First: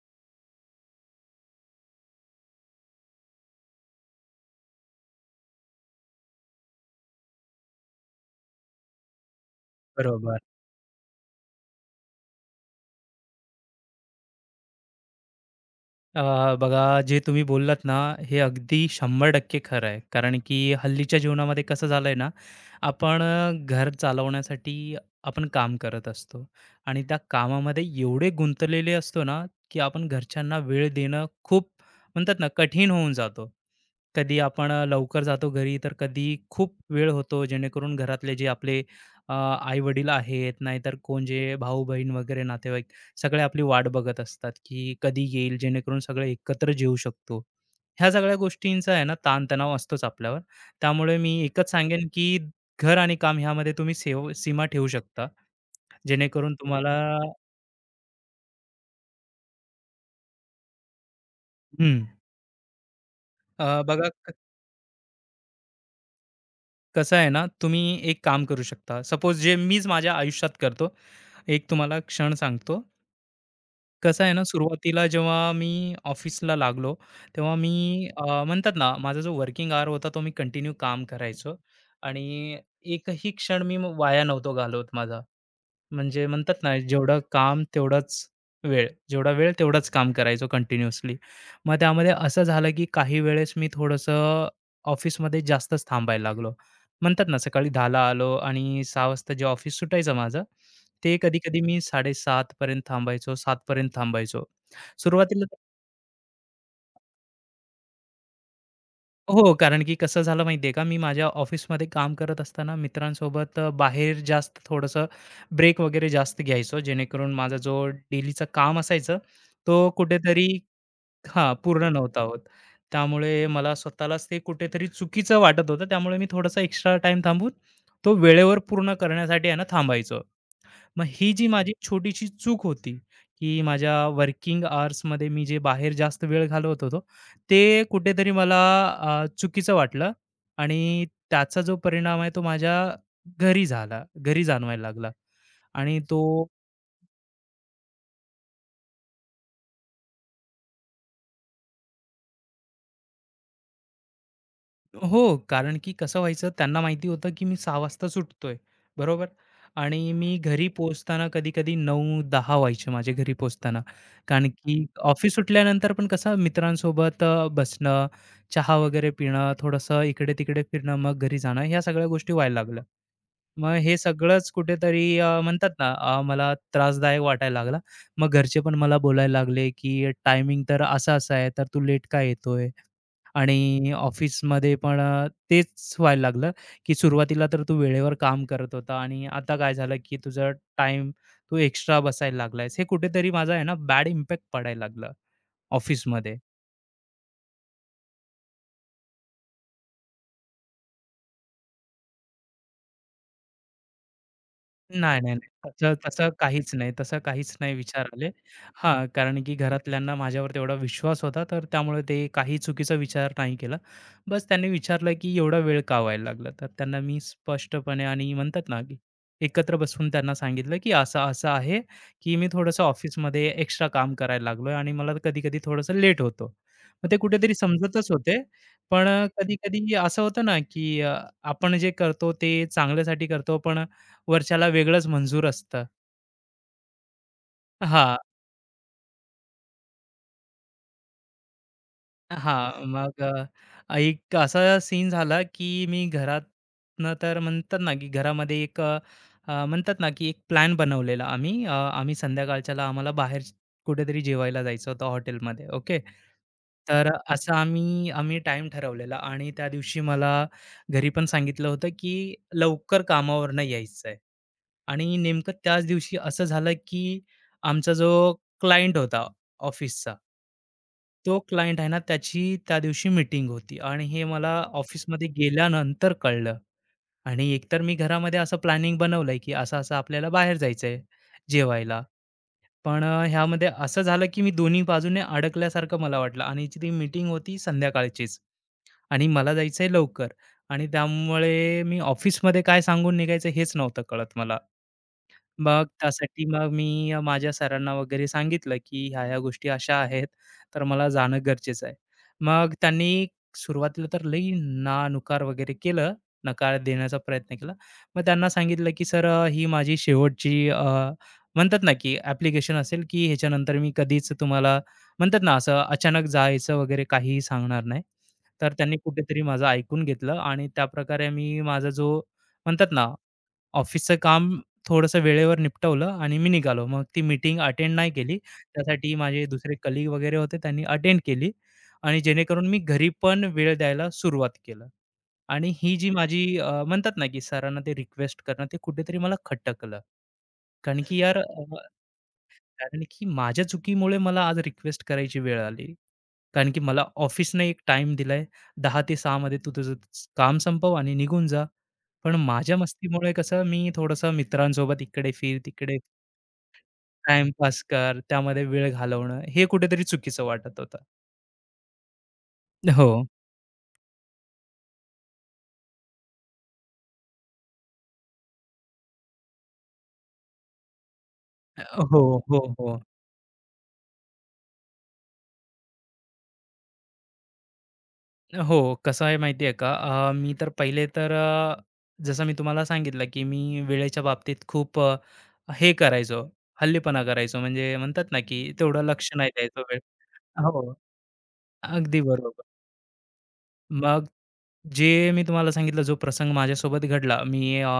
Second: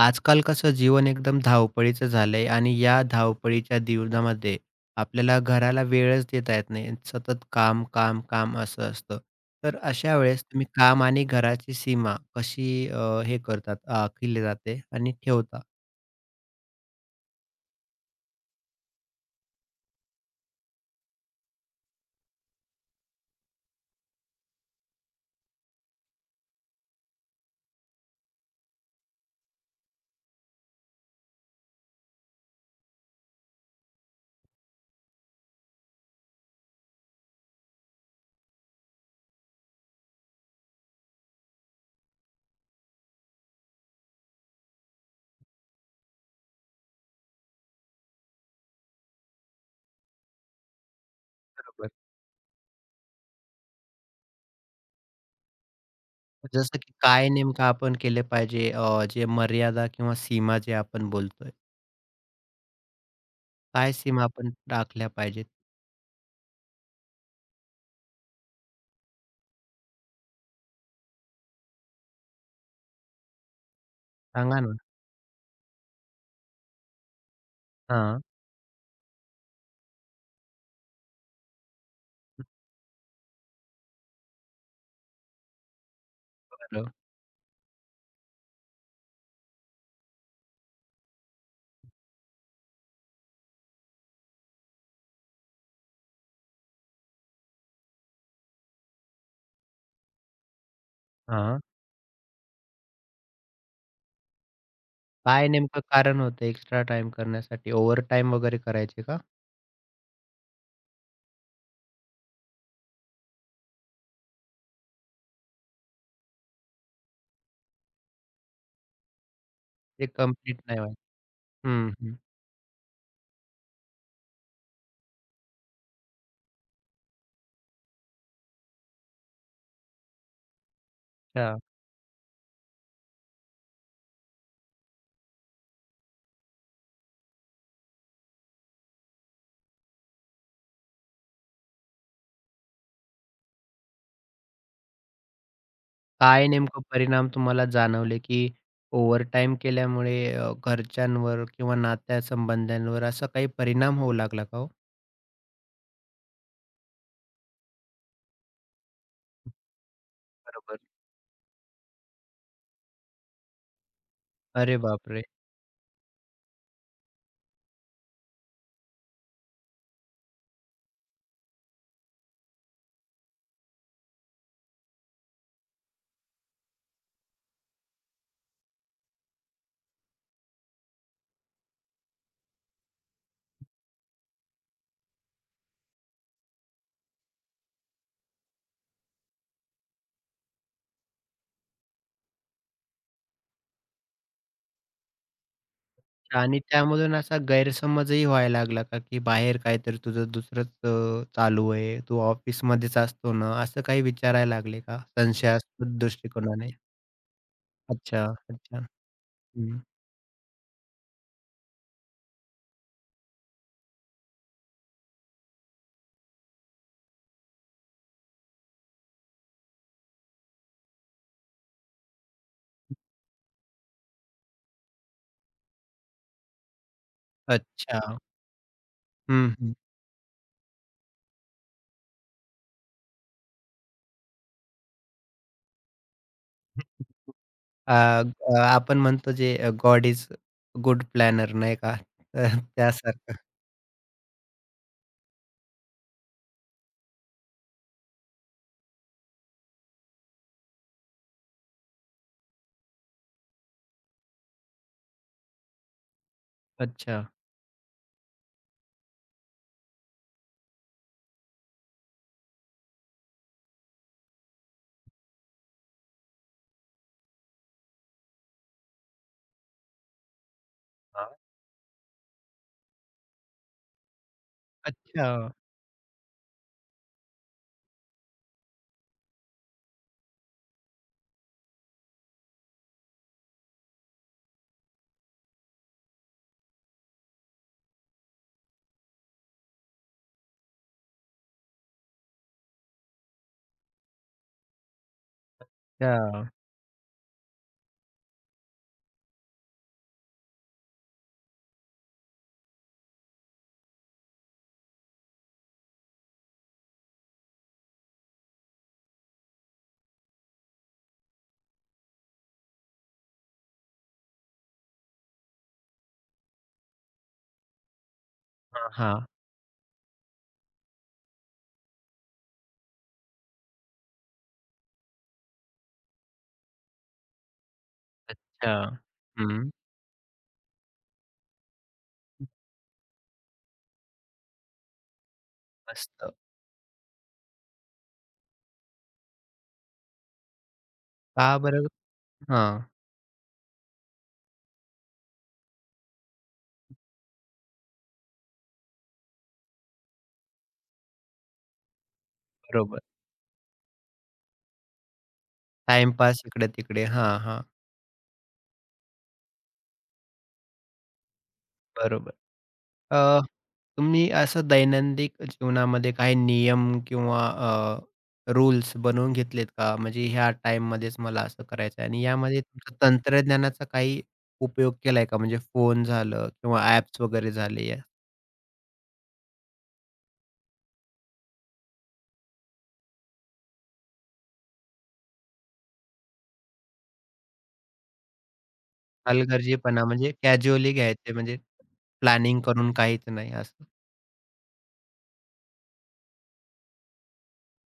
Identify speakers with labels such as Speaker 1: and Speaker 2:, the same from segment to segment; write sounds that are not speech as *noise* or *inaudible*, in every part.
Speaker 1: आजकाल कसं जीवन एकदम धावपळीचं झालंय आणि या धावपळीच्या जीवनामध्ये आपल्याला घराला वेळच देता येत नाही. सतत काम, काम, काम असं असतं. तर अशा
Speaker 2: बरोबर.
Speaker 1: वेळेस तुम्ही काम आणि घराची सीमा कशी हे करतात आखली जाते आणि ठेवता?
Speaker 2: अ, बघा जे तुम्ही बोललात ना, हे अगदी 100% खरं आहे. कारण की हल्लीच्या जीवनामध्ये कसं झालंय ना, आपण घर चालवण्यासाठी आपण काम करत असतो आणि त्या कामामध्ये एवढे गुंतलेले असतो ना, की आपण घरच्यांना वेळ देणं खूप म्हणतात ना, कठीण होऊन जातो. कधी आपण लवकर जातो घरी, तर कधी खूप वेळ होतो, जेणेकरून घरातले जे आपले आई-वडील आहेत, नाहीतर कोण जे भाऊ-बहीण वगैरे नातेवाईक सगळे आपली वाट बघत असतात, की कधी येईल जेणेकरून सगळे एकत्र जेवू शकतो. ह्या सगळ्या गोष्टींचा आहे ना ताणतणाव असतोच आपल्यावर. त्यामुळे मी एकच
Speaker 1: बरोबर.
Speaker 2: सांगेन, की घर आणि काम ह्यामध्ये तुम्ही सेव सीमा ठेवू शकता. जेणेकरून
Speaker 1: जसं की
Speaker 2: तुम्हाला
Speaker 1: काय नेमकं आपण केले पाहिजे जे मर्यादा किंवा सीमा जे आपण बोलतोय.
Speaker 2: हं,
Speaker 1: काय
Speaker 2: बघा
Speaker 1: सीमा आपण राखल्या पाहिजेत?
Speaker 2: कसं आहे ना, तुम्ही एक काम करू शकता. सपोज जे मीच माझ्या आयुष्यात करतो, एक तुम्हाला क्षण सांगतो. कसं आहे ना,
Speaker 1: सांगा ना?
Speaker 2: सुरुवातीला जेव्हा मी ऑफिसला लागलो, तेव्हा मी
Speaker 1: हां.
Speaker 2: म्हणतात ना, माझा जो वर्किंग आवर होता, तो मी कंटिन्यू काम करायचो आणि एकही क्षण मी वाया नव्हतो घालवत माझा. म्हणजे म्हणतात ना,
Speaker 1: बरं.
Speaker 2: जेवढं काम तेवढाच वेळ. जेवढा वेळ तेवढाच काम करायचो कंटिन्युअसली. मग त्यामध्ये असं झालं, की काही वेळेस मी थोडंसं ऑफिसमध्ये जास्तच थांबायला लागलो. म्हणतात ना, सकाळी 10:00 आलो आणि 6:00 वाजता जे ऑफिस सुटायचं माझं, ते कधी-कधी
Speaker 1: हां.
Speaker 2: मी 7:30 पर्यंत थांबायचो, 7:00 पर्यंत थांबायचो. सुरुवातीला
Speaker 1: काय नेमकं कारण होतं एक्स्ट्रा टाइम करण्यासाठी? ओव्हरटाईम वगैरे करायचे का?
Speaker 2: हो, कारण की कसं झालं माहिती आहे का, मी माझ्या ऑफिसमध्ये काम करत असताना मित्रांसोबत बाहेर जास्त थोडंसं ब्रेक वगैरे जास्त घ्यायचो, जेणेकरून माझा जो डेलीचं काम असायचं, तो
Speaker 1: ते
Speaker 2: कुठेतरी
Speaker 1: कंप्लीट नाही व्हायचं.
Speaker 2: हां,
Speaker 1: हं,
Speaker 2: पूर्ण
Speaker 1: हं.
Speaker 2: नव्हता होत. त्यामुळे मला स्वतःलाच ते कुठेतरी चुकीचं वाटत होतं. त्यामुळे मी थोडासा एक्स्ट्रा टाईम थांबून, तो वेळेवर पूर्ण करण्यासाठी आहे ना थांबायचो. मग ही जी
Speaker 1: अच्छा.
Speaker 2: माझी छोटीशी चूक होती, की माझ्या वर्किंग अवर्समध्ये मी जे बाहेर जास्त वेळ घालवत होतो, ते कुठेतरी मला चुकीचं वाटलं आणि त्याचा जो परिणाम आहे तो माझ्या घरी झाला, घरी जाणवायला लागला आणि तो
Speaker 1: काय नेमकं परिणाम तुम्हाला जाणवले, की ओव्हरटाईम केल्यामुळे घरच्यांवर किंवा नात्यासंबंधांवर असा काही परिणाम होऊ लागला का हो?
Speaker 2: हो, कारण की कसं व्हायचं त्यांना माहिती होतं, की मी 6:00 वाजता सुटतोय, बरोबर? आणि मी घरी
Speaker 1: बरोबर.
Speaker 2: पोहोचताना कधी-कधी 9:00-10:00 व्हायचे माझे घरी पोहोचताना. कारण की
Speaker 1: अरे बापरे!
Speaker 2: ऑफिस सुटल्यानंतर पण कसं मित्रांसोबत बसणं, चहा वगैरे पिणं, थोडंसं इकडे-तिकडे फिरणं, मग घरी जाणं, ह्या सगळ्या गोष्टी व्हायला लागल्या. मग हे सगळंच कुठेतरी म्हणतात ना, मला त्रासदायक वाटायला लागला. मग घरचे पण मला बोलायला लागले, की "टायमिंग तर असा-असा आहे, तर तू लेट का येतोय?" आणि ऑफिसमध्ये पण तेच व्हायला लागलं, की सुरुवातीला तर तू वेळेवर काम करत होता आणि आता काय झालं, की तुझा टाइम तू एक्स्ट्रा बसायला लागलायस. हे कुठेतरी माझा आहे ना बॅड इम्पॅक्ट पडायला लागला ऑफिसमध्ये.
Speaker 1: आणि त्यामधून असा गैरसमजही व्हायला लागला का, की बाहेर काहीतरी तुझं दुसरंच चालू आहे, तू ऑफिसमध्येच असतो ना, असं काही विचारायला लागले का
Speaker 2: नाही, नाही, नाही. तसं
Speaker 1: संशयास्पद
Speaker 2: तसं
Speaker 1: दृष्टिकोनाने?
Speaker 2: काहीच नाही, तसं काहीच नाही विचार
Speaker 1: अच्छा,
Speaker 2: आले.
Speaker 1: अच्छा.
Speaker 2: हां, कारण की
Speaker 1: हं.
Speaker 2: घरातल्यांना माझ्यावर तेवढा विश्वास होता, तर त्यामुळे ते काही चुकीचा विचार नाही केला. बस त्यांनी विचारलं, की "एवढा वेळ का व्हायला लागला?" तर त्यांना मी स्पष्टपणे आणि म्हणतात ना, की एकत्र बसून त्यांना सांगितलं, की असं-असं आहे, की मी थोडंसं ऑफिसमध्ये एक्स्ट्रा काम करायला लागलोय आणि मला कधी-कधी थोडंसं लेट होतो. मग ते कुठेतरी
Speaker 1: अच्छा.
Speaker 2: समजतच होते. पण
Speaker 1: हं, हं.
Speaker 2: कधी-कधी असं होतं ना, की आपण जे करतो ते चांगल्यासाठी करतो, पण वर्षाला वेगळंच मंजूर असतं.
Speaker 1: अ,
Speaker 2: हां,
Speaker 1: अ, आपण म्हणतो जे गॉड इज गुड प्लॅनर नाही का? तर
Speaker 2: हां, मग
Speaker 1: त्यासारखं.
Speaker 2: एक असा सीन झाला, की मी घरातनं तर म्हणतात ना, की घरामध्ये एक म्हणतात ना, की एक प्लॅन बनवलेला आम्ही. आम्ही संध्याकाळच्याला आम्हाला बाहेर कुठेतरी जेवायला जायचं होतं हॉटेलमध्ये, ओके. तर
Speaker 1: अच्छा.
Speaker 2: असं आम्ही आम्ही टाईम ठरवलेला आणि त्या दिवशी मला घरी पण सांगितलं होतं, की लवकर कामावरनं यायचंय. आणि नेमकं त्याच दिवशी असं झालं, की आमचा जो क्लायंट होता ऑफिसचा
Speaker 1: हां.
Speaker 2: तो क्लायंट आहे ना, त्याची त्या दिवशी मीटिंग होती आणि हे मला
Speaker 1: अच्छा.
Speaker 2: ऑफिसमध्ये गेल्यानंतर कळलं आणि एकतर मी घरामध्ये असं प्लॅनिंग बनवलंय, की असं-असं आपल्याला बाहेर जायचंय जेवायला. पण ह्यामध्ये असं झालं, की मी दोन्ही बाजूने अडकल्यासारखं मला वाटलं आणि जी ती मीटिंग होती संध्याकाळचीच आणि मला जायचंय लवकर आणि त्यामुळे मी ऑफिसमध्ये काय सांगून निघायचं हेच नव्हतं कळत मला. मग त्यासाठी
Speaker 1: अच्छा.
Speaker 2: मग मी माझ्या सरांना वगैरे सांगितलं, की ह्या-ह्या गोष्टी अशा आहेत, तर मला जाणं गरजेचं आहे. मग त्यांनी सुरुवातीला तर लई ना नुकार वगैरे केलं, नकार देण्याचा प्रयत्न केला. मग त्यांना सांगितलं, की "सर ही माझी शेवटची म्हणतात ना, की ॲप्लिकेशन असेल, की ह्याच्यानंतर मी कधीच तुम्हाला म्हणतात ना, असं अचानक जायचं वगैरे काहीही सांगणार नाही." तर
Speaker 1: हां,
Speaker 2: त्यांनी
Speaker 1: हां.
Speaker 2: कुठेतरी माझं ऐकून घेतलं आणि त्याप्रकारे मी माझा जो म्हणतात ना ऑफिसचं काम थोडंसं वेळेवर निपटवलं आणि मी निघालो. मग ती मीटिंग अटेंड नाही केली.
Speaker 1: अच्छा.
Speaker 2: त्यासाठी माझे
Speaker 1: हं.
Speaker 2: दुसरे कलीग वगैरे होते त्यांनी अटेंड केली आणि जेणेकरून मी घरी पण वेळ द्यायला सुरुवात केलं आणि ही जी
Speaker 1: मस्त.
Speaker 2: माझी म्हणतात ना, की सरांना ते रिक्वेस्ट करणं ते कुठेतरी मला खटकलं. कारण की यार
Speaker 1: का बरं? हां.
Speaker 2: कारण की माझ्या चुकीमुळे मला आज रिक्वेस्ट करायची वेळ आली. कारण की मला ऑफिसने एक टाइम दिलाय 10:00 ते 6:00 मध्ये तू तुझं काम संपव आणि निघून जा. पण माझ्या
Speaker 1: बरोबर.
Speaker 2: मस्तीमुळे कसं मी थोडंसं मित्रांसोबत इकडे फिर, तिकडे
Speaker 1: टाईमपास इकडे-तिकडे. हां, हां.
Speaker 2: टाईमपास कर, त्यामध्ये वेळ घालवणं हे कुठेतरी चुकीचं वाटत होतं.
Speaker 1: बरोबर.
Speaker 2: हो.
Speaker 1: अ, तुम्ही असं दैनंदिन जीवनामध्ये काही नियम किंवा रूल्स बनवून घेतलेत का? म्हणजे ह्या टाईममध्येच मला असं करायचं
Speaker 2: हो,
Speaker 1: आणि
Speaker 2: हो,
Speaker 1: यामध्ये तुमचं
Speaker 2: हो.
Speaker 1: तंत्रज्ञानाचा काही उपयोग केलाय का? म्हणजे फोन झालं किंवा ॲप्स वगैरे झाले. या
Speaker 2: हो, कसं आहे माहिती आहे का? मी तर पहिले तर जसं मी तुम्हाला सांगितलं, की मी वेळेच्या बाबतीत खूप हे करायचो, हल्लीपणा करायचो. म्हणजे म्हणतात ना, की तेवढं लक्ष नाही द्यायचो वेळ
Speaker 1: हलगर्जीपणा म्हणजे
Speaker 2: हो,
Speaker 1: कॅज्युअली घ्यायचे म्हणजे
Speaker 2: अगदी
Speaker 1: प्लॅनिंग
Speaker 2: बरोबर.
Speaker 1: करून काहीच नाही असं?
Speaker 2: मग जे मी तुम्हाला सांगितलं जो प्रसंग माझ्यासोबत घडला, मी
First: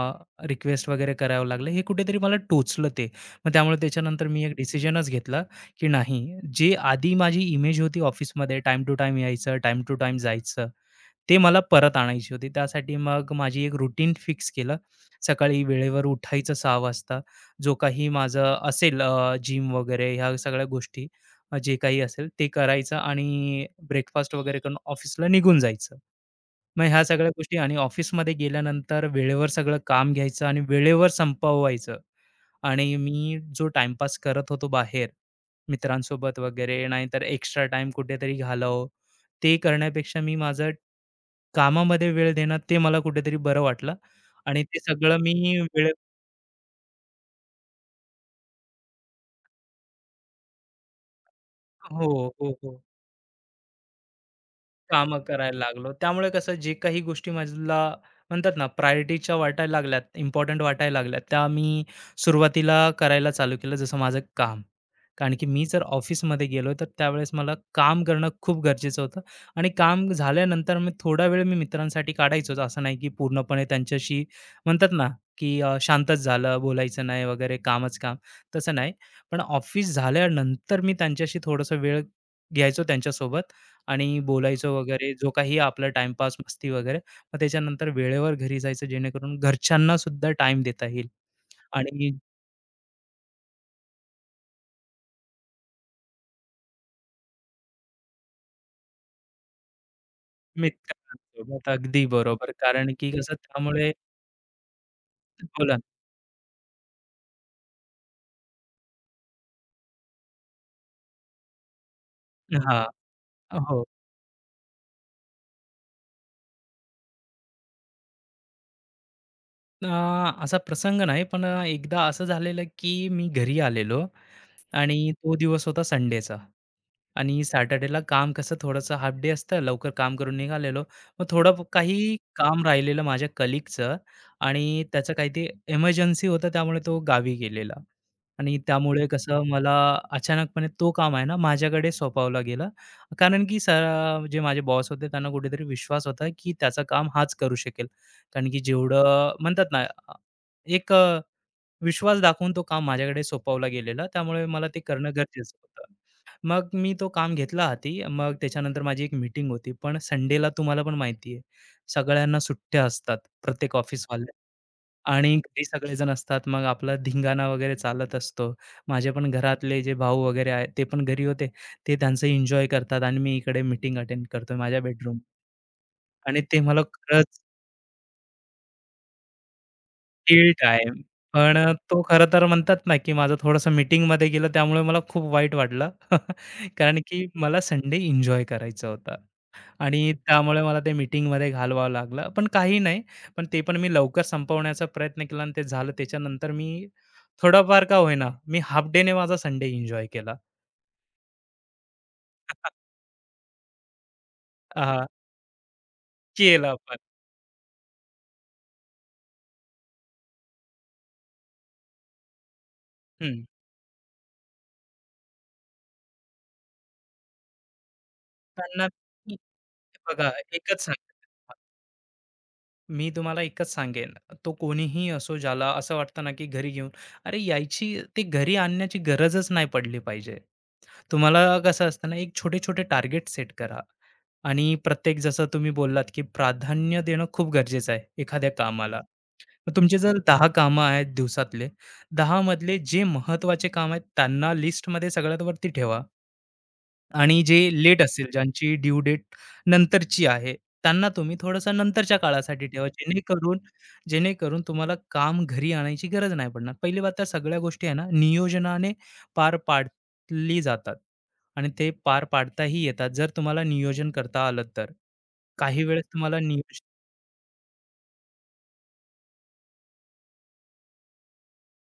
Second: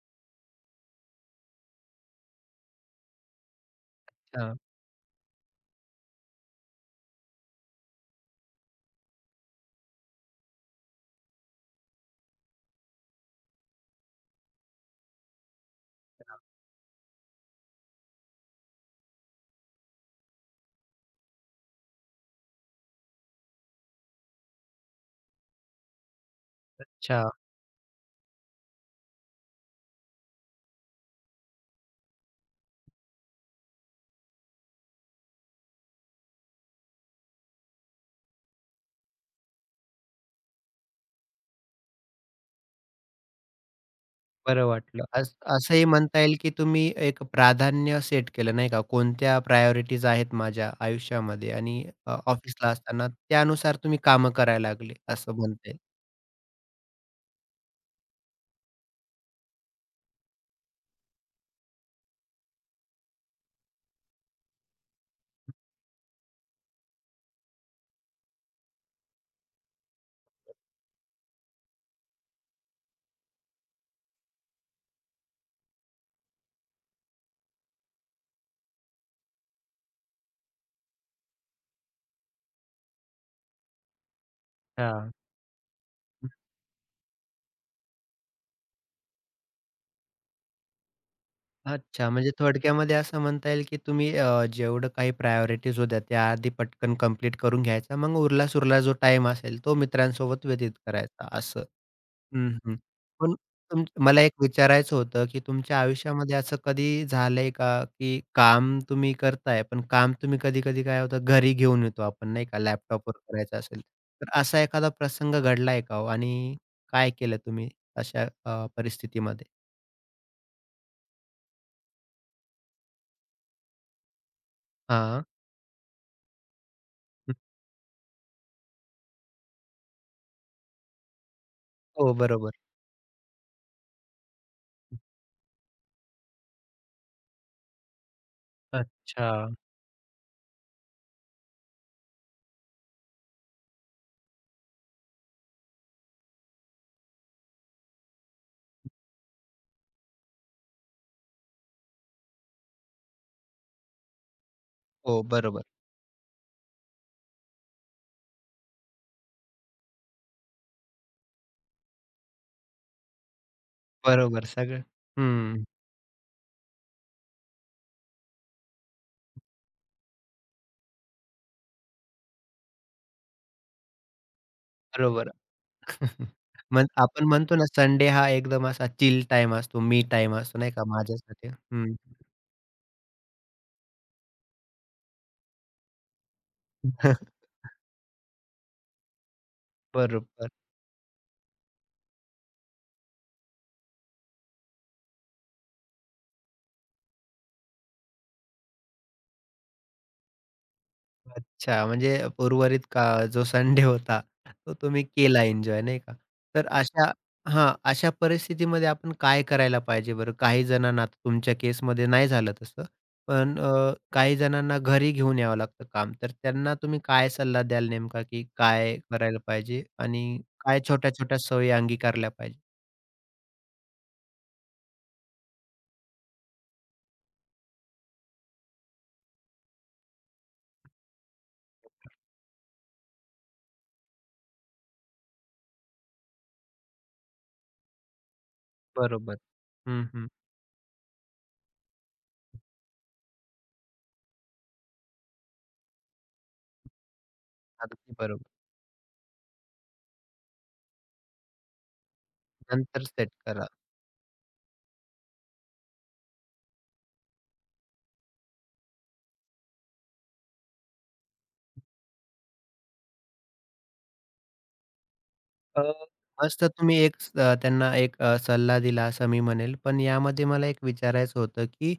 Speaker 2: रिक्वेस्ट वगैरे करावं लागलं. हे कुठेतरी मला टोचलं ते. मग त्यामुळे त्याच्यानंतर मी एक डिसिजनच घेतला, की नाही जे आधी माझी इमेज होती ऑफिसमध्ये टाईम टू टाईम यायचं, टाईम टू टाईम जायचं, ते मला परत आणायची होती. त्यासाठी मग माझी एक रुटीन फिक्स केलं. सकाळी वेळेवर उठायचं 6:00 वाजता. जो काही माझं असेल जिम वगैरे ह्या सगळ्या गोष्टी, जे काही असेल ते करायचं आणि ब्रेकफास्ट वगैरे करून ऑफिसला निघून जायचं. मग ह्या सगळ्या
Speaker 1: अच्छा.
Speaker 2: गोष्टी आणि ऑफिसमध्ये गेल्यानंतर वेळेवर सगळं काम घ्यायचं आणि वेळेवर संपवायचं आणि मी जो टाइमपास करत होतो बाहेर मित्रांसोबत वगैरे नाहीतर एक्स्ट्रा टाइम कुठेतरी ते करण्यापेक्षा मी माझं कामामध्ये वेळ देणं ते मला कुठेतरी बरं वाटलं आणि
Speaker 1: बरं
Speaker 2: ते
Speaker 1: वाटलं.
Speaker 2: सगळं
Speaker 1: अस
Speaker 2: मी
Speaker 1: असंही
Speaker 2: वेळ
Speaker 1: म्हणता येईल, की तुम्ही एक प्राधान्य सेट केलं नाही का? कोणत्या प्रायोरिटीज आहेत माझ्या आयुष्यामध्ये आणि
Speaker 2: हो, हो,
Speaker 1: ऑफिसला
Speaker 2: हो.
Speaker 1: असताना त्यानुसार तुम्ही कामं करायला लागले
Speaker 2: कामं
Speaker 1: असं
Speaker 2: करायला
Speaker 1: म्हणता येईल.
Speaker 2: लागलो. त्यामुळे कसं जे काही गोष्टी मला म्हणतात ना, प्रायोरिटीच्या वाटायला लागल्यात, इम्पोर्टंट वाटायला लागल्यात, त्या मी सुरुवातीला करायला चालू केलं, जसं माझं काम. कारण की मी जर ऑफिसमध्ये गेलो, तर त्यावेळेस मला काम करणं खूप गरजेचं होतं आणि काम झाल्यानंतर मी थोडा वेळ मी मित्रांसाठी काढायचोच. असं नाही की पूर्णपणे त्यांच्याशी म्हणतात ना, की शांतच झालं, बोलायचं नाही वगैरे, कामच काम, तसं नाही. पण ऑफिस झाल्यानंतर मी त्यांच्याशी थोडासा वेळ घ्यायचो त्यांच्यासोबत. आणि बोलायचं
Speaker 1: हां.
Speaker 2: वगैरे, जो काही आपला टाईमपास, मस्ती वगैरे. मग त्याच्यानंतर वेळेवर घरी जायचं जेणेकरून घरच्यांना सुद्धा टाइम देता येईल
Speaker 1: अच्छा,
Speaker 2: आणि
Speaker 1: म्हणजे थोडक्यामध्ये असं म्हणता येईल, की तुम्ही जेवढं काही प्रायोरिटीज होत्या त्या आधी पटकन कंप्लीट करून घ्यायचा. मग उरला-सुरला जो टाईम असेल तो मित्रांसोबत व्यतीत करायचा असं.
Speaker 2: मित्रांसोबत. अगदी
Speaker 1: हं,
Speaker 2: बरोबर.
Speaker 1: हं.
Speaker 2: कारण की
Speaker 1: पण
Speaker 2: कसं
Speaker 1: तुम
Speaker 2: त्यामुळे
Speaker 1: मला एक विचारायचं होतं, की
Speaker 2: बोला
Speaker 1: तुमच्या आयुष्यामध्ये असं कधी झालंय का, की काम तुम्ही करताय, पण काम तुम्ही कधी-कधी काय होतं घरी घेऊन येतो आपण नाही का,
Speaker 2: ना.
Speaker 1: लॅपटॉपवर करायचं
Speaker 2: हां,
Speaker 1: असेल.
Speaker 2: हो.
Speaker 1: तर असा एखादा प्रसंग घडलाय का हो? आणि काय केलं तुम्ही अशा परिस्थितीमध्ये?
Speaker 2: अ, असा प्रसंग नाही, पण एकदा असं झालेलं की मी घरी आलेलो आणि
Speaker 1: हां.
Speaker 2: तो दिवस होता संडेचा.
Speaker 1: हं.
Speaker 2: आणि सॅटर्डेला काम कसं थोडंसं हाल्फ डे असतं, लवकर काम करून निघालेलो. मग थोडं
Speaker 1: हो,
Speaker 2: काही
Speaker 1: बरोबर.
Speaker 2: काम राहिलेलं माझ्या कलीगचं आणि त्याचं काही ते इमर्जन्सी होतं, त्यामुळे तो गावी गेलेला आणि त्यामुळे
Speaker 1: अच्छा.
Speaker 2: कसं मला अचानकपणे तो काम आहे ना, माझ्याकडे सोपवला गेला. कारण की सर जे माझे बॉस होते, त्यांना कुठेतरी विश्वास होता, की त्याचं काम हाच करू शकेल. कारण की जेवढं म्हणतात ना, अ, एक विश्वास दाखवून तो काम माझ्याकडे सोपवला गेलेला. त्यामुळे मला ते करणं
Speaker 1: हो,
Speaker 2: गरजेचं
Speaker 1: बरोबर.
Speaker 2: होतं. मग मी तो काम घेतला हाती. मग त्याच्यानंतर माझी एक मीटिंग होती. पण संडेला तुम्हाला पण माहिती आहे, सगळ्यांना सुट्ट्या असतात प्रत्येक ऑफिसवाल्या
Speaker 1: बरोबर. सगळं
Speaker 2: आणि
Speaker 1: हं,
Speaker 2: घरी सगळेजण असतात. मग आपला धिंगाणा वगैरे चालत असतो. माझे पण घरातले जे भाऊ वगैरे आहेत, ते पण घरी होते. ते त्यांचं एन्जॉय करतात आणि मी इकडे मीटिंग अटेंड करतोय माझ्या बेडरूम
Speaker 1: बरोबर.
Speaker 2: आणि ते मला
Speaker 1: मग आपण
Speaker 2: खरंच
Speaker 1: म्हणतो ना, संडे हा एकदम असा चिल टाईम असतो, मी टाईम असतो
Speaker 2: गिल्ट
Speaker 1: नाही का
Speaker 2: आहे.
Speaker 1: माझ्यासाठी.
Speaker 2: पण
Speaker 1: हं.
Speaker 2: तो खरं तर म्हणतात ना, की माझं थोडंसं मीटिंगमध्ये गेलं त्यामुळे मला खूप वाईट वाटलं. *laughs* कारण की
Speaker 1: *laughs*
Speaker 2: मला संडे एन्जॉय करायचा होता. आणि
Speaker 1: बरोबर.
Speaker 2: त्यामुळे मला ते मीटिंगमध्ये घालवावं लागलं. पण काही नाही, पण ते पण मी लवकर संपवण्याचा प्रयत्न केला आणि ते झालं. त्याच्यानंतर मी थोडाफार का होईना, मी हाल्फ डेने माझा संडे एन्जॉय केला.
Speaker 1: अच्छा, म्हणजे
Speaker 2: *laughs*
Speaker 1: उर्वरित का जो संडे होता, तो तुम्ही
Speaker 2: हां,
Speaker 1: केला एन्जॉय नाही का? तर
Speaker 2: केला पण.
Speaker 1: अशा हां, अशा परिस्थितीमध्ये आपण काय करायला पाहिजे बरं? काही जणांना आता तुमच्या केसमध्ये नाही झालं तसं,
Speaker 2: हं.
Speaker 1: पण काही जणांना घरी घेऊन यावं लागतं काम. तर त्यांना तुम्ही काय सल्ला द्याल नेमका, की
Speaker 2: त्यांना
Speaker 1: काय
Speaker 2: मी
Speaker 1: करायला पाहिजे
Speaker 2: बघा
Speaker 1: आणि काय
Speaker 2: एकच सांगतो.
Speaker 1: छोट्या-छोट्या सवयी अंगीकारल्या पाहिजे?
Speaker 2: मी तुम्हाला एकच सांगेन, तो कोणीही असो ज्याला असं वाटतं ना, की घरी घेऊन अरे यायची ते घरी आणण्याची गरजच नाही पडली पाहिजे. तुम्हाला कसं असतं ना, एक छोटे-छोटे टार्गेट सेट करा आणि प्रत्येक जसं तुम्ही बोललात, की प्राधान्य देणं खूप गरजेचं आहे एखाद्या कामाला.
Speaker 1: बरोबर.
Speaker 2: मग तुमचे
Speaker 1: हं,
Speaker 2: जर
Speaker 1: हं.
Speaker 2: 10 कामं आहेत दिवसातले, 10 मधले जे महत्त्वाचे काम आहेत त्यांना लिस्टमध्ये सगळ्यात वरती ठेवा. आणि जे लेट
Speaker 1: अगदी
Speaker 2: असेल,
Speaker 1: बरोबर.
Speaker 2: ज्यांची ड्यू डेट नंतरची आहे, त्यांना तुम्ही थोडंसं नंतरच्या काळासाठी ठेवा.
Speaker 1: नंतर सेट
Speaker 2: जेणेकरून
Speaker 1: करा.
Speaker 2: जेणेकरून तुम्हाला काम घरी आणायची गरज नाही पडणार. पहिली बात त्या सगळ्या गोष्टी आहे ना, नियोजनाने पार पाडली जातात आणि ते पार पाडताही येतात, जर तुम्हाला नियोजन करता आलं तर. काही
Speaker 1: अ,
Speaker 2: वेळेस तुम्हाला
Speaker 1: मस्त तुम्ही एक त्यांना एक सल्ला दिला असं मी म्हणेल. पण यामध्ये मला एक विचारायचं होतं, की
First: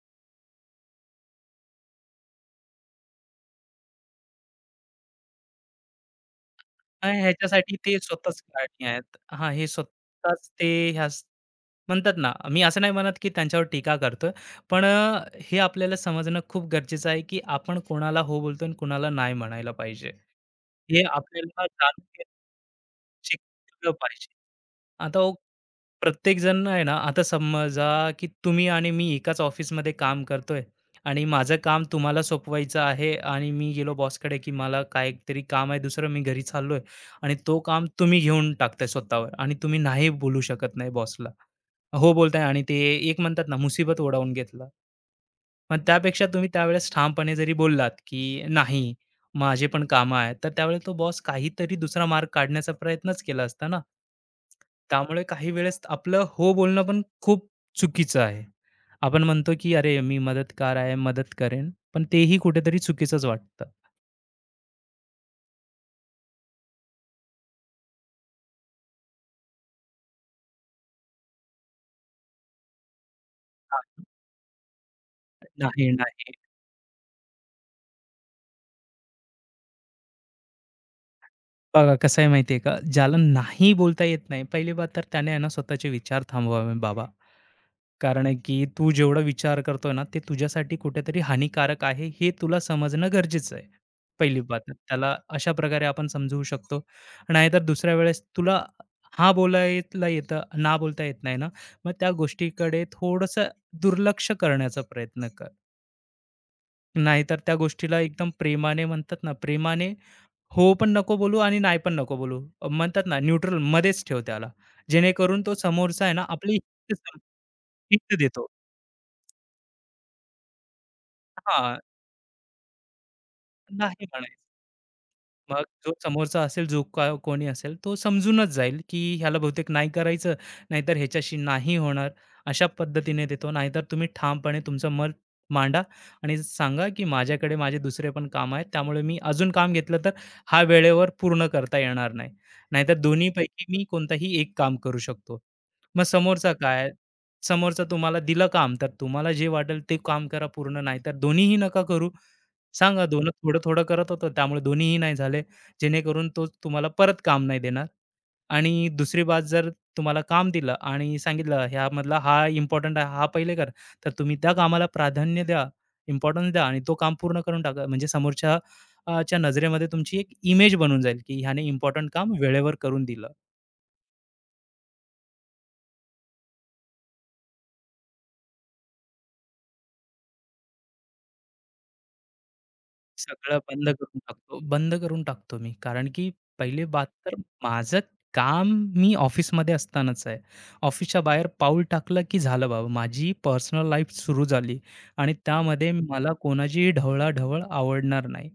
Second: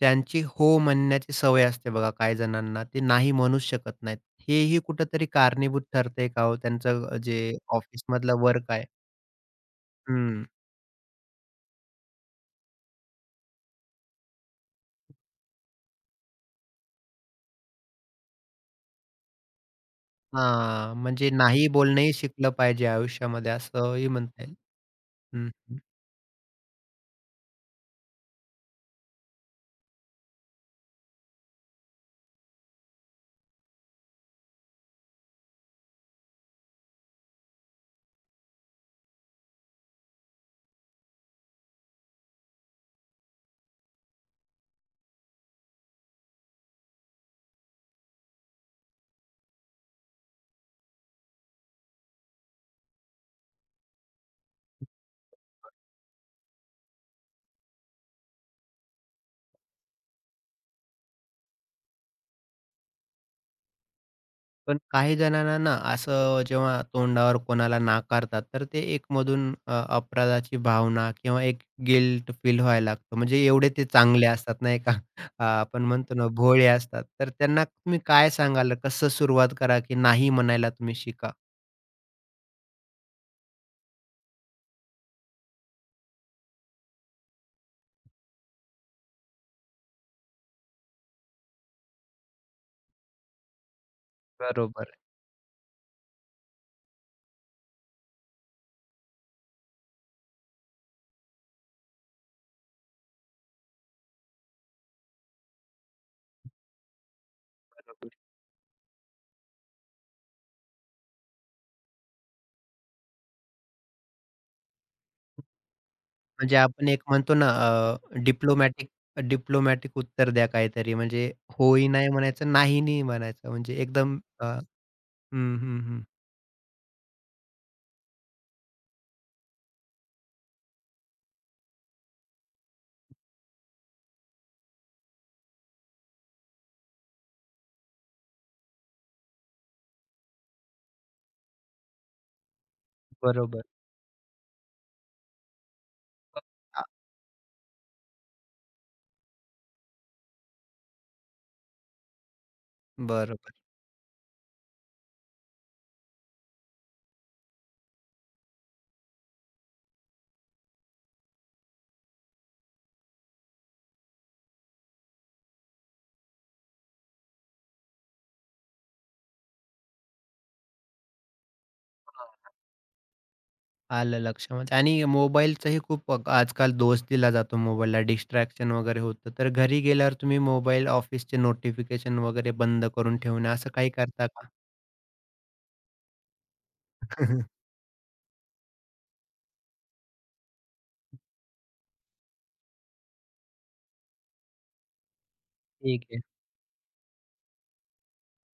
Speaker 1: त्यांची हो म्हणण्याची सवय असते बघा काही जणांना. ते नाही म्हणूच शकत नाहीत. हेही कुठेतरी कारणीभूत ठरतंय का हो त्यांचं
Speaker 2: हां,
Speaker 1: जे
Speaker 2: ह्याच्यासाठी ते स्वतःच
Speaker 1: ऑफिसमधलं वर्क
Speaker 2: काळजी
Speaker 1: आहे?
Speaker 2: आहेत. हां, हे
Speaker 1: हं.
Speaker 2: स्वतःच ते ह्याच म्हणतात ना, मी असं नाही म्हणत की त्यांच्यावर टीका करतोय. पण हे आपल्याला समजणं खूप गरजेचं आहे की आपण कोणाला हो बोलतो आणि कोणाला नाही म्हणायला पाहिजे.
Speaker 1: हां,
Speaker 2: हे
Speaker 1: म्हणजे
Speaker 2: आपल्याला
Speaker 1: नाही
Speaker 2: जाणून
Speaker 1: बोलणंही
Speaker 2: घे
Speaker 1: शिकलं पाहिजे आयुष्यामध्ये
Speaker 2: शिकलं
Speaker 1: असंही
Speaker 2: पाहिजे.
Speaker 1: म्हणता येईल.
Speaker 2: आता
Speaker 1: हं.
Speaker 2: प्रत्येकजण आहे ना, आता समजा की तुम्ही आणि मी एकाच ऑफिसमध्ये काम करतोय आणि माझं काम तुम्हाला सोपवायचं आहे आणि मी गेलो बॉसकडे की मला काहीतरी काम आहे दुसरं, मी घरी चाललोय आणि तो काम तुम्ही घेऊन टाकताय स्वतःवर आणि तुम्ही नाही बोलू शकत नाही बॉसला. हो बोलताय आणि ते एक म्हणतात ना, मुसीबत ओढावून घेतला. मग त्यापेक्षा तुम्ही त्यावेळेस ठामपणे जरी बोललात, की "नाही, माझे पण कामं आहेत." तर त्यावेळेस तो बॉस काहीतरी दुसरा मार्ग काढण्याचा प्रयत्नच केला असता ना. त्यामुळे काही वेळेस आपलं हो बोलणं पण खूप चुकीचं आहे. आपण म्हणतो, की "अरे, मी मदतगार आहे, मदत करेन." पण तेही कुठेतरी चुकीचंच वाटतं.
Speaker 1: पण काही जणांना ना असं जेव्हा तोंडावर कोणाला नाकारतात, तर ते एक मधून अपराधाची भावना किंवा एक गिल्ट फील व्हायला लागतं. म्हणजे एवढे
Speaker 2: हां.
Speaker 1: ते चांगले असतात नाही का? *laughs* आपण
Speaker 2: नाही,
Speaker 1: म्हणतो ना
Speaker 2: नाही.
Speaker 1: भोळे असतात. तर त्यांना तुम्ही काय सांगाल? कसं सुरुवात करा, की नाही म्हणायला तुम्ही शिका?
Speaker 2: बघा कसं आहे माहिती आहे का, ज्याला नाही बोलता येत नाही, पहिली बात तर त्याने आहे ना स्वतःचे विचार थांबवावे बाबा. कारण आहे की तू जेवढा विचार करतोय ना, ते तुझ्यासाठी कुठेतरी हानिकारक आहे, हे तुला समजणं गरजेचं आहे. पहिली बात
Speaker 1: बरोबर आहे,
Speaker 2: त्याला अशा प्रकारे आपण समजवू शकतो. नाहीतर दुसऱ्या वेळेस तुला हा बोलायला येतं, ना बोलता येत नाही ना, मग त्या गोष्टीकडे थोडंसं दुर्लक्ष करण्याचा प्रयत्न कर. नाहीतर त्या गोष्टीला
Speaker 1: बरोबर.
Speaker 2: एकदम प्रेमाने म्हणतात ना, प्रेमाने हो पण नको बोलू आणि नाही पण नको बोलू. म्हणतात ना, न्यूट्रल मध्येच ठेव त्याला. जेणेकरून तो समोरचा आहे ना, आपली
Speaker 1: म्हणजे आपण एक म्हणतो ना
Speaker 2: हित देतो.
Speaker 1: डिप्लोमॅटिक डिप्लोमॅटिक उत्तर द्या काहीतरी. म्हणजे
Speaker 2: हां.
Speaker 1: होही नाही म्हणायचं, नाही नाही म्हणायचं. म्हणजे
Speaker 2: नाही
Speaker 1: एकदम
Speaker 2: म्हणायचं.
Speaker 1: अ, हं,
Speaker 2: मग
Speaker 1: हं,
Speaker 2: जो
Speaker 1: हं.
Speaker 2: समोरचा असेल, जो का कोणी असेल, तो समजूनच जाईल, की ह्याला बहुतेक नाही करायचं, नाहीतर ह्याच्याशी नाही होणार. अशा पद्धतीने देतो. नाहीतर तुम्ही ठामपणे तुमचं मत मांडा आणि सांगा, की माझ्याकडे माझे दुसरे पण काम आहेत. त्यामुळे मी अजून काम घेतलं तर हा वेळेवर पूर्ण करता येणार नाही. नाहीतर दोन्हीपैकी
Speaker 1: बरोबर.
Speaker 2: मी कोणताही एक काम करू शकतो. मग
Speaker 1: अ,
Speaker 2: समोरचा काय? समोरचा तुम्हाला दिलं काम, तर तुम्हाला जे वाटेल ते काम करा पूर्ण, नाहीतर दोन्हीही नका करू. सांगा दोन
Speaker 1: बरोबर.
Speaker 2: थोडं-थोडं करत होतो, त्यामुळे दोन्हीही नाही झाले, जेणेकरून तो तुम्हाला परत काम नाही देणार. आणि दुसरी बात जर तुम्हाला काम दिलं आणि सांगितलं ह्यामधला हा इम्पोर्टंट आहे, हा पहिले कर, तर तुम्ही त्या कामाला प्राधान्य द्या, इम्पोर्टन्स द्या आणि तो काम पूर्ण करून टाका. म्हणजे समोरच्या च्या नजरेमध्ये तुमची एक इमेज बनून जाईल, की ह्याने इम्पोर्टंट काम
Speaker 1: हां.
Speaker 2: वेळेवर करून दिलं.
Speaker 1: आलं लक्षामध्ये आणि मोबाईलचाही खूप आजकाल दोष दिला जातो मोबाईलला डिस्ट्रॅक्शन वगैरे होतं. तर घरी गेल्यावर तुम्ही मोबाईल, ऑफिसचे नोटिफिकेशन वगैरे बंद करून ठेवणं
Speaker 2: सगळं
Speaker 1: असं
Speaker 2: बंद
Speaker 1: काही
Speaker 2: करून
Speaker 1: करता का?
Speaker 2: टाकतो. बंद करून टाकतो मी. कारण की पहिली बात तर
Speaker 1: *laughs*
Speaker 2: माझं काम मी ऑफिसमध्ये असतानाच आहे. ऑफिसच्या बाहेर पाऊल टाकलं की झालं बाबा. माझी पर्सनल लाईफ सुरू झाली आणि त्यामध्ये
Speaker 1: ठीक आहे.
Speaker 2: मला कोणाचीही ढवळाढवळ आवडणार नाही.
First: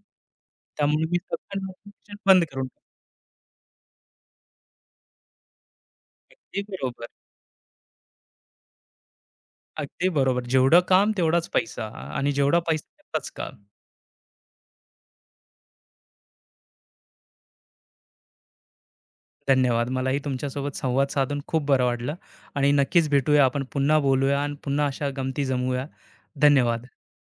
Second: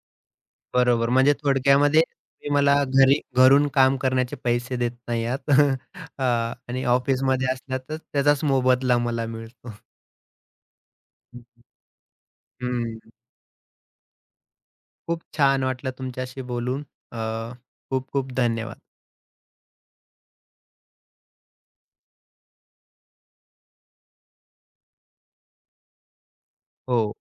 Speaker 2: त्यामुळे
Speaker 1: बरोबर.
Speaker 2: मी
Speaker 1: म्हणजे
Speaker 2: सगळं
Speaker 1: थोडक्यामध्ये
Speaker 2: नोटिफिकेशन बंद
Speaker 1: तुम्ही
Speaker 2: करून
Speaker 1: मला
Speaker 2: टाकतो.
Speaker 1: घरी घरून काम करण्याचे पैसे देत नाही आहात. *laughs* अ,
Speaker 2: अगदी
Speaker 1: आणि
Speaker 2: बरोबर,
Speaker 1: ऑफिसमध्ये असला तर त्याचाच मोबदला मला मिळतो.
Speaker 2: अगदी बरोबर. जेवढं काम तेवढाच पैसा आणि जेवढा पैसा
Speaker 1: हं.
Speaker 2: तेवढाच काम.
Speaker 1: खूप छान वाटलं तुमच्याशी बोलून. अ, खूप खूप धन्यवाद.
Speaker 2: धन्यवाद. मलाही तुमच्यासोबत संवाद साधून खूप बरं वाटलं आणि नक्कीच भेटूया आपण पुन्हा बोलूया आणि पुन्हा अशा गमती जमवूया. धन्यवाद.
Speaker 1: हो.